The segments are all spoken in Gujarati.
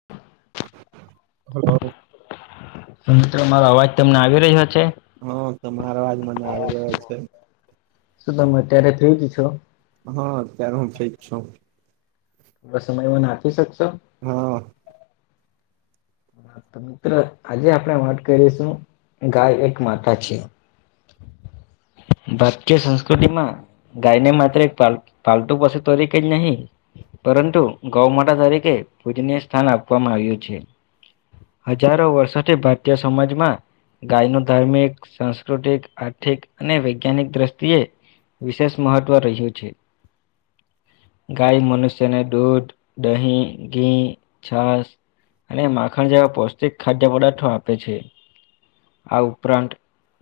[unintelligible] હલો મિત્રો મારો અવાજ તમને આવી રહ્યો છે. હા તમારો અવાજ મને આવી રહ્યો છે. શુ તમે મે અત્યારે થઈ જી છું. હા અત્યારે હું ઠીક છું સમયમાં નાખી શકશો હા મિત્ર આજે આપણેે વાત કરીશું ગાય એક માતા છે. [inaudible] ભારતીય સંસ્કૃતિ માં ગાય ને માત્ર એક પાલતુ પશુ તરીકે જ નહી પરંતુ ગૌમાતા તરીકે પૂજનીય સ્થાન આપવામાં આવ્યું છે. હજારો વર્ષોથી ભારતીય સમાજમાં ગાય ને ધાર્મિક સાંસ્કૃતિક આર્થિક અને વૈજ્ઞાનિક દ્રષ્ટિએ વિશેષ મહત્વ રજૂ છે. ગાય મનુષ્યને દૂધ દહીં ઘી છાસ અને માખણ જેવા પૌષ્ટિક ખાધ પદાર્થો આપે છે આ ઉપરાંત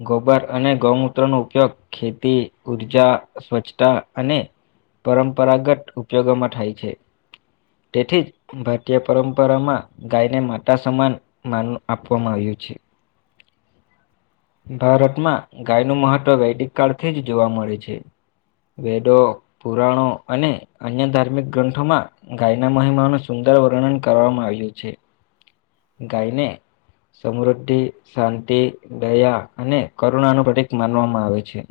ગોબર અને ગૌમૂત્ર ન ઉપયોગ ખેતી ઊર્જા સ્વચ્છતા અને પરંપરાગત ઉપયોગોમાં થાય છે. તેથી જ ભારતીય પરંપરામાં ગાયને માતા સમાન માન આપવામાં આવ્યું. ભારતમાં ગાયનું મહત્વ વૈદિક કાળથી જ જોવા મળે છે વેદો પુરાણો અને અન્ય ધાર્મિક ગ્રંથોમાં ગાયના મહિમાનું સુંદર વર્ણન કરવામાં આવ્યું છે. ગાઈને સમૃદ્ધિ શાંતિ દયા અને કરુણા નું પ્રતિક માનવામાં આવે છે.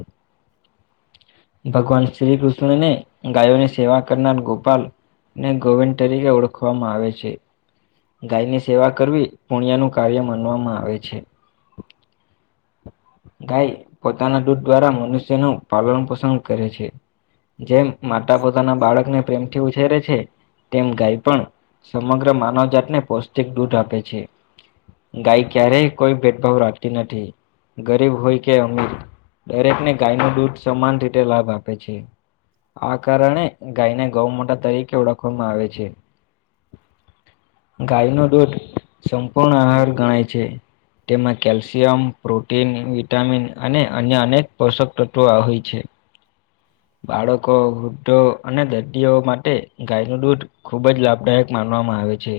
ભગવાન શ્રી કૃષ્ણને ગાયોની સેવા કરનાર ગોપાલ ને ગોવિંદ તરીકે ઓળખવામાં આવે છે. ગાય ની સેવા કરવી પુણ્ય નું કાર્ય માનવામાં આવે છે. ગાય પોતાના દૂધ દ્વારા મનુષ્યનું પાલન પોષણ કરે છે જેમ માતા પોતાના બાળકને પ્રેમથી ઉછેરે છે તેમ ગાય પણ સમગ્ર માનવ જાતને પૌષ્ટિક દૂધ આપે છે. ગાય ક્યારેય કોઈ ભેદભાવ રાખતી નથી. ગરીબ હોય કે અમીર દરેકને ગાયનુ દૂધ સમાન રીતે લાભ આપે છે. આ કારણે ગાયને ગૌમાતા તરીકે ઓળખવામાં આવે છે. ગાયનો દૂધ સંપૂર્ણ આહાર ગણાય છે તેમાં કેલ્શિયમ પ્રો ટીન વિટામિન અને અન્ય અનેક પોષક તત્વો આવે છે. બાળકો વૃદ્ધો અને દર્દીઓ માટે ગાયનુ દૂધ ખુબ જ લાભદાયક માનવામાં આવે છે.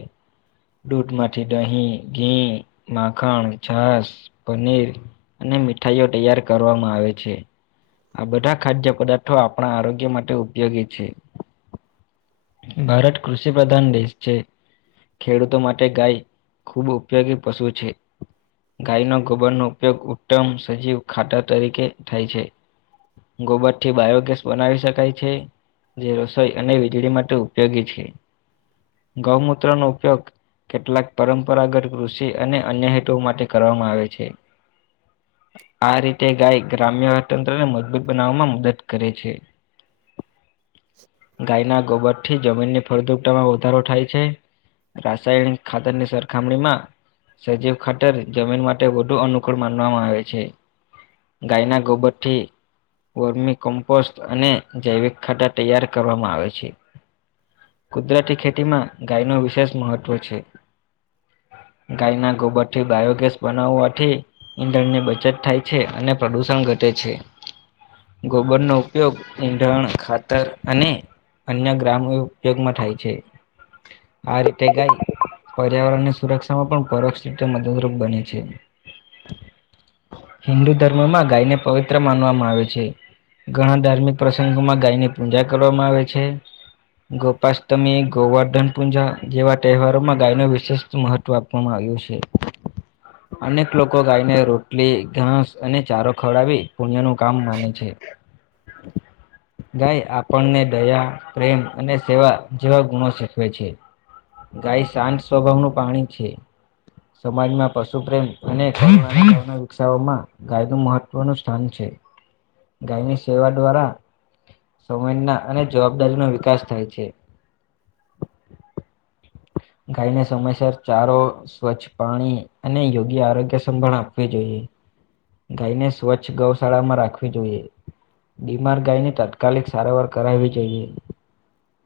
દૂધમાંથી દહીં ઘી માખણ છાસ પનીર અને મીઠાઈઓ તૈયાર કરવામાં આવે છે. આ બધા ખાદ્ય પદાર્થો આપણા આરોગ્ય માટે ઉપયોગી છે. ભારત કૃષિ પ્રધાન દેશ છે. ખેડૂતો માટે ગાય ખૂબ ઉપયોગી પશુ છે ગાયનો ગોબરનો ઉપયોગ ઉત્તમ સજીવ ખાતર તરીકે થાય છે. ગોબરથી બાયોગેસ બનાવી શકાય છે. જે રસોઈ અને વીજળી માટે ઉપયોગી છે ગૌમૂત્રનો ઉપયોગ કેટલાક પરંપરાગત કૃષિ અને અન્ય હેતુઓ માટે કરવામાં આવે છે. આ રીતે ગાય ગ્રામ્ય અર્થતંત્રને મજબૂત બનાવવામાં મદદ કરે છે. ગાયના ગોબરથી જમીનની ફળદ્રુપતા વધારો થાય છે. રાસાયણિક ખાતરની સરખામણીમાં સજીવ ખાતર જમીન માટે વધુ અનુ કુળ માનવામાં આવે છે ગાયના ગોબરથી વર્મી કોમ્પોસ્ટ અને જૈવિક ખાતર તૈયાર કરવામાં આવે છે. કુદરતી ખેતીમાં ગાયનું વિશેષ મહત્વ છે. ગાયના ગોબરથી બાયોગેસ બનાવવાથી ઈંધણની બચત થાય છે અને પ્રદૂષણ ઘટે છે. ગોબરનો ઉપયોગ ઈંધણ ખાતર અને અન્ય ગ્રામ્ય ઉપયોગમાં થાય છે. આ રીતે ગાય પર્યાવરણની સુરક્ષામાં પણ પરોક્ષ રીતે મદદરૂપ બને છે. હિન્દુ ધર્મમાં ગાયને પવિત્ર માનવામાં આવે છે. ઘણા ધાર્મિક પ્રસંગોમાં ગાયની પૂજા કરવામાં આવે છે. ગોપાષ્ટમી ગોવર્ધન પૂજા જેવા તહેવારોમાં ગાયનું વિશેષ મહત્વ આપ વામાં આવ્યુ છે અને લોકો ગાયને રોટલી ઘાસ અને ચારો ખવડાવી પુણ્યનું કામ માને છે. [inaudible] ગાય આપણને દયા, પ્રેમ અને સેવા જેવા ગુણો શીખવે છે. ગાય શાંત સ્વભાવનું પાણી છે સમાજમાં પશુ પ્રેમ અને [inaudible] વિકસાવવામાં ગાય મહત્વનું સ્થાન છે. ગાયની સેવા દ્વારા સમયના અને જવાબદારીનો વિકાસ થાય છે. ગાયને સમયસર ચારો સ્વચ્છ પાણી અને યોગ્ય આરોગ્ય સંભાળ આપવી જોઈએ. ગાયને સ્વચ્છ ગવ શાળામાં રાખવી જોઈએ. બીમાર ગાયને તાત્કાલિક સારવાર કરાવવી જોઈએ.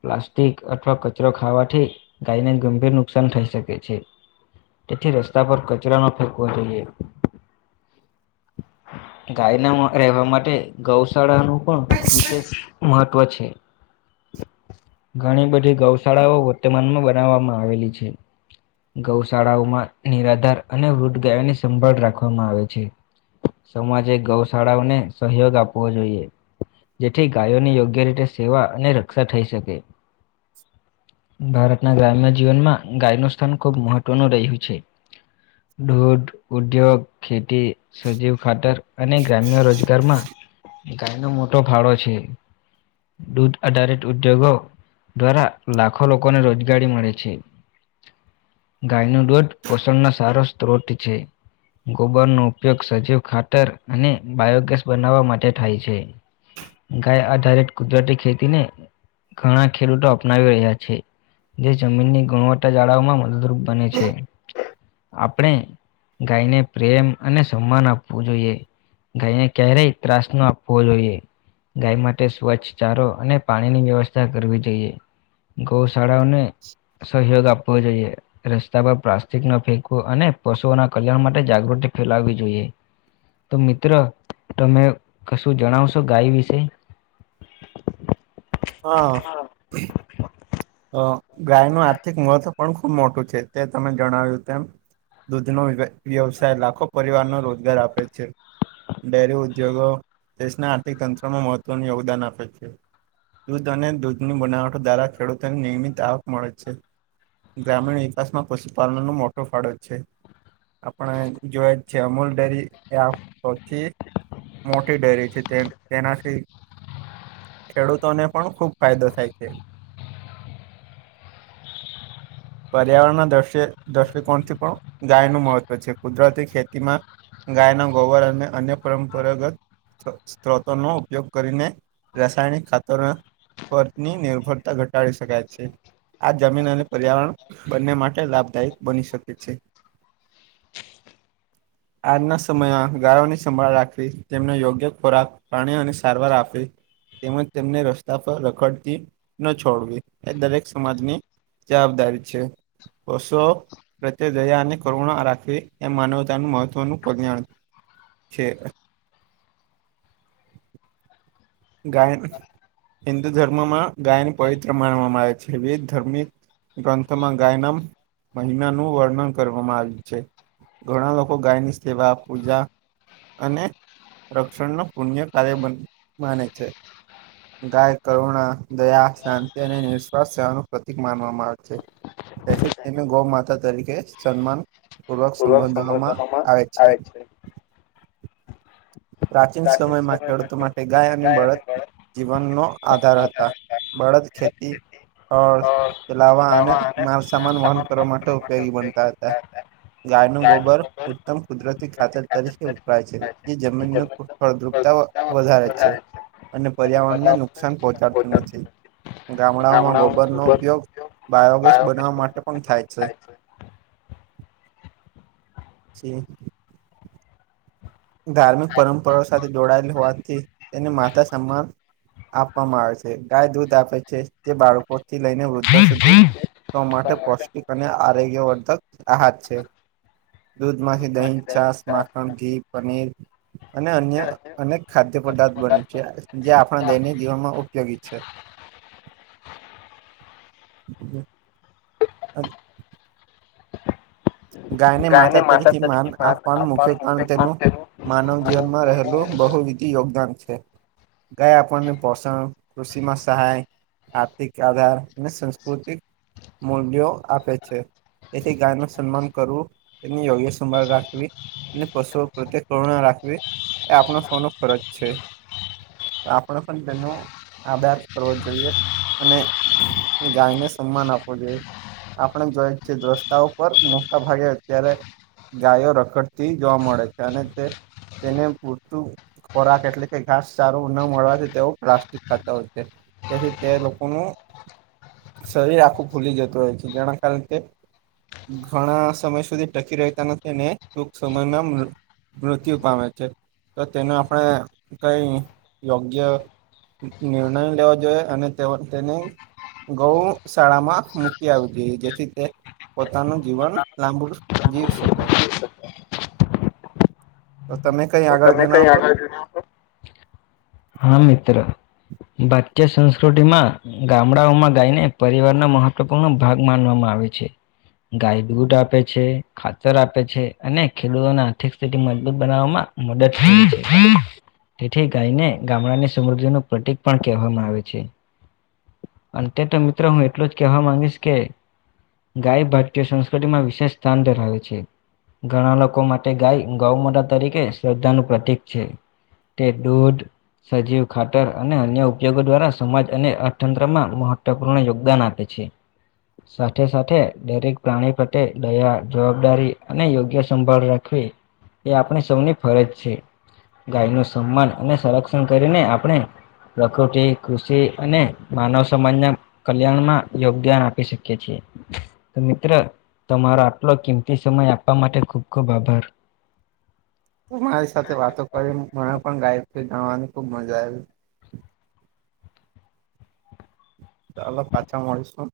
પ્લાસ્ટિક અથવા કચરો ખાવાથી ગાયને ગંભીર નુકસાન થઈ શકે છે. તેથી રસ્તા પર કચરો ના ફેકવો જોઈએ. ગાયના રહેવા માટે ગૌશાળા નું પણ વિશેષ મહત્ત્વ છે ઘણી બધી ગૌશાળાઓ વર્તમાનમાં બનાવવામાં આવે. આવેલી છે. ગૌશાળાઓમાં નિરાધાર અને વૃદધ ગાયો ની સંભાળ રાખવામાં આવે છે. સમાજે ગૌશાળાઓને સહયોગ આપવો જોઈએ. જેથી ગાયોની યોગ્ય રીતે સેવા અને રક્ષા થઈ શકે [inaudible] ભારતના ગ્રામ્ય જીવનમાં ગાય નું સ્થાન ખુબ મહત્વનું રહ્યું છે. દૂધ ઉદ્યોગ ખેતી સજીવ ખાતર અને ગ્રામ્ય રોજગારમાં ગાયનો મોટો ફાળો છે. દૂધ આધારિત ઉદ્યોગો દ્વારા લાખો લોકોને રોજગારી મળે. છે ગાયનું દૂધ પોષણનો સારો સ્ત્રોત છે. ગોબરનો ઉપયોગ સજીવ ખાતર અને બાયોગેસ બનાવવા માટે થાય છે. ગાય આધરેક કુદરતી ખેતીને ઘણા ખેડૂતો અપનાવી રહ્યા છે. જે જમીનની ગુણવતા જાળવામાં મદદરૂપ બને છે. આપણે ગાયને પ્રેમ અને સમ્માન આપવું જોઈએ. ગાઈને ક્યારેય ત્રાસ ન આપવો જોઈએ. ગાય માટે સ્વચ્છ ચારો અને પાણીની વ્યવસ્થા કરવી જોઈએ. ગૌશાળાઓ ને. [inaudible] સહયોગ આપવો જોઈએ. રસ્તા પર પ્લાસ્ટિક ન ફેંકવું અને પશુઓના કલ્યાણ માટે જાગૃતિ ફેલાવી જોઈએ. તો મિત્ર તમે કશું જણાવશો ગાય વિશે? હા. અ ગાયનું આર્થિક મહત્વ પણ ખુબ મોટું છે તે તમે જણાવ્યું તેમ. દૂધ નો વ્ય વ્યવસાય લાખો પરિવાર નો રોજગાર આપે છે. ડેરી ઉદ્યોગો દેશના આર્થિક તંત્રમાં મહત્વનું યોગદાન આપે છે. દૂધ અને દૂધની બનાવટો દ્વારા ખેડૂતોને નિયમિત આવક મળે છે. ગ્રામીણ વિકાસમાં પશુપાલન નો મોટો ફાળો છે. આપણે જોયા જ છે અમૂલ ડેરી એ આ પરથી. મોટી ડેરી છે તેમ તેનાથી. ખેડૂતોને પણ ખુબ ફાયદો થાય છે. પર્યાવરણના દ્રશ્ય દ્રષ્ટિકોણથી પણ ગાયનું મહત્વ છે કુદરતી ખેતીમાં. ગાયના ગોબર અને અન્ય પરંપરગત. સ્ત્રોતો નો ઉપયોગ કરીને રાસાયણિક ખાતર. પરની નિર્ભરતા ઘટાડી શકાય છે. આ જમીન અને પર્યાવરણ બંને માટે લાભદાયક બની શકે છે. [inaudible] આજના સમયમાં ગાયોની સંભાળ રાખવી તેમને યોગ્ય ખોરાક. પાણી અને સારવાર આપે તેમજ તેમને રસ્તા પર રખડતી ન છો. ડવી એ દરેક સમાજની જવાબદારી છે ઓસો પ્રત્યે દયા અને કરુણા રાખવી એ માનવતાનું મહત્વનું કલ્યાણ છે. ગાયન હિન્દુ ધર્મમાં ગાયન પવિત્ર માનવામાં આવે છે વિવિધ ધર્મિ ગ્રંથમ ગાયના મહિનાનું વર્ણન કરવામાં આવ્યું છે. ઘણા લોકો ગાયની સેવા પૂજા અને રક્ષણનો પુણ્ય કાર્ય માને છે. ગાય કરુણા, દયા, શાંતિ અને નિસ્વાર્થ સેવાનું પ્રતિક માનવામાં આવે છે. તેથી તેને ગૌ માતા તરીકે સન્માન પૂર્વક સંબોધવામાં આવે છે. પ્રાચીન સમયમાં ખેડૂતો માટે ગાય અને બળદ જીવનનો આધાર હતા. બળદ ખેતી ઇ અ લાવા અને માલસામાન વહન કરવા માટે ઉપયોગી બનતા હતા. ગાયનું ગોબર ઉત્તમ કુદરતી ખાતર તરીકે વપરાય છે. જમીનનું ફ ફળદ્રુપતા વધારે છે. અને પર્યાવરણને નુકસાન પહોંચાડતું નથી ગામડાઓમાં ગોબરનો ઉપયોગ બાયોગેસ બનાવવા માટે પણ થાય છે. છે. ધાર્મિક પરંપરાઓ સાથે જોડાયેલી હોવાથી તેને માતા સમાન આપવામાં આવે છે ગાય દૂધ આપે છે જે બાળકોથી લઈને વૃદ્ધો સુધી ધો માટે પૌષ્ટિક અને આરોગ્યવર્ધક આહાત છે. દૂધ, માખી, દહીં, છાસ, માખણ, ઘી, પનીર અને અન્ય અનેક ખાદ્ય પદાર્થ બને છે જે આપણા દૈનિક જીવનમાં ઉપયોગી છે. [inaudible] જીતી ગયા. અને. ગાયને માતા તરીકે માન આપવાનું મુખ્ય કારણ તેનું માનવ જીવનમાં રહેલો બહુવીધી યોગદાન છે. ગાય આપણને પોષણ કૃષિમાં સહાય આર્થિક આધાર અને સંસ્કૃતિક મૂડયો આપે છે તેથી ગાયનું સન્માન કરવું તેની યોગ્ય સંભાળ રાખવી અને પશુઓ પ્રત્યે કરુણા રાખવી એ આપનો સવનો ફરજ છે. આપણે પણ તેનો આદર કરવો જોઈએ અને ગાયને સન્માન આપવો જોઈએ આપણે જોય જ છે દ્રષ્ટાવ પર મોટા ભાગે અત્યારે ગાયો રખડતી જોવા મળે છે અને તે તેને પૂરતું ખોરાક એટલે કે ઘાસ સારું ન મળવાથી તેઓ પ્લાસ્ટિક ખાતા હોય છે. તેથી તે લોકોનું શરીર આખું ફૂલી જતું હોય છે જેના કારણે તે ઘણા સમય સુધી ટકી રહેતા નથી ને ટૂંક સમયમાં મૃ મૃત્યુ પામે છે તો તેને આપણે કઈ યોગ્ય નિર્ણય લેવા જોઇએ અને તેઓ તેનુ ગઉ શાળામાં મૂકી આવું જોઈએ જેથી તે પોતાનું જીવન લાંબુ જીવી શકે. તો તમે કઈ આગળ જણાવશો. હા મિત્ર ભારતીય સંસ્કૃતિમાં ગામડાઓમાં ગાયને પરિવારના મહત્વપૂર્ણ ભાગ માનવામાં આવે છે. ગાય દૂધ આપે છે, ખાતર આપે છે અને ખેડૂતોને આર્થિક સ્થિતિ મજબૂત બનાવવામાં મદદ [inaudible] તેથી ગાયને ગામડાની સમૃદ્ધિનું પ્રતીક પણ કહેવામાં આવે છે. અંતે તો મિત્રો હું એટલું જ કેવા માંગીશ કે ગાય ભારતીય સંસ્કૃતિમાં વિશેષ સ્થાન ધરાવે છે. ઘણા લોકો માટે ગાય ગૌ મોટા તરીકે શ્રદ્ધાનું પ્રતીક છે. તે ડૂધ સજીવ ખાતર અને અન્ય ઉપયોગો દ્વારા સમાજ અને અર્થતંત્રમાં મહત્વપૂર્ણ યોગદાન આપે છે. સાથે સાથે દરેક પ્રાણી પ્રત્યે દયા જવાબદારી અને યોગ્ય સંભાળ રાખવી એ આપણી સૌની ફરજ છે, ગાયનું સન્માન અને સંરક્ષણ કરીને આપણે પ્રકૃતિ કૃષિ અને માનવ સમાજના કલ્યાણમાં યોગદાન આપી શકીએ છીએ, તો મિત્ર તમારો આટલો કિંમતી સમય આપવા માટે ખુબ ખુબ આભાર. તમારી સાથે વાતો કરીન મને પણ ગાય વિશે જાણવાની ખુબ મજા આવી. ચાલો પાછા મળીશું.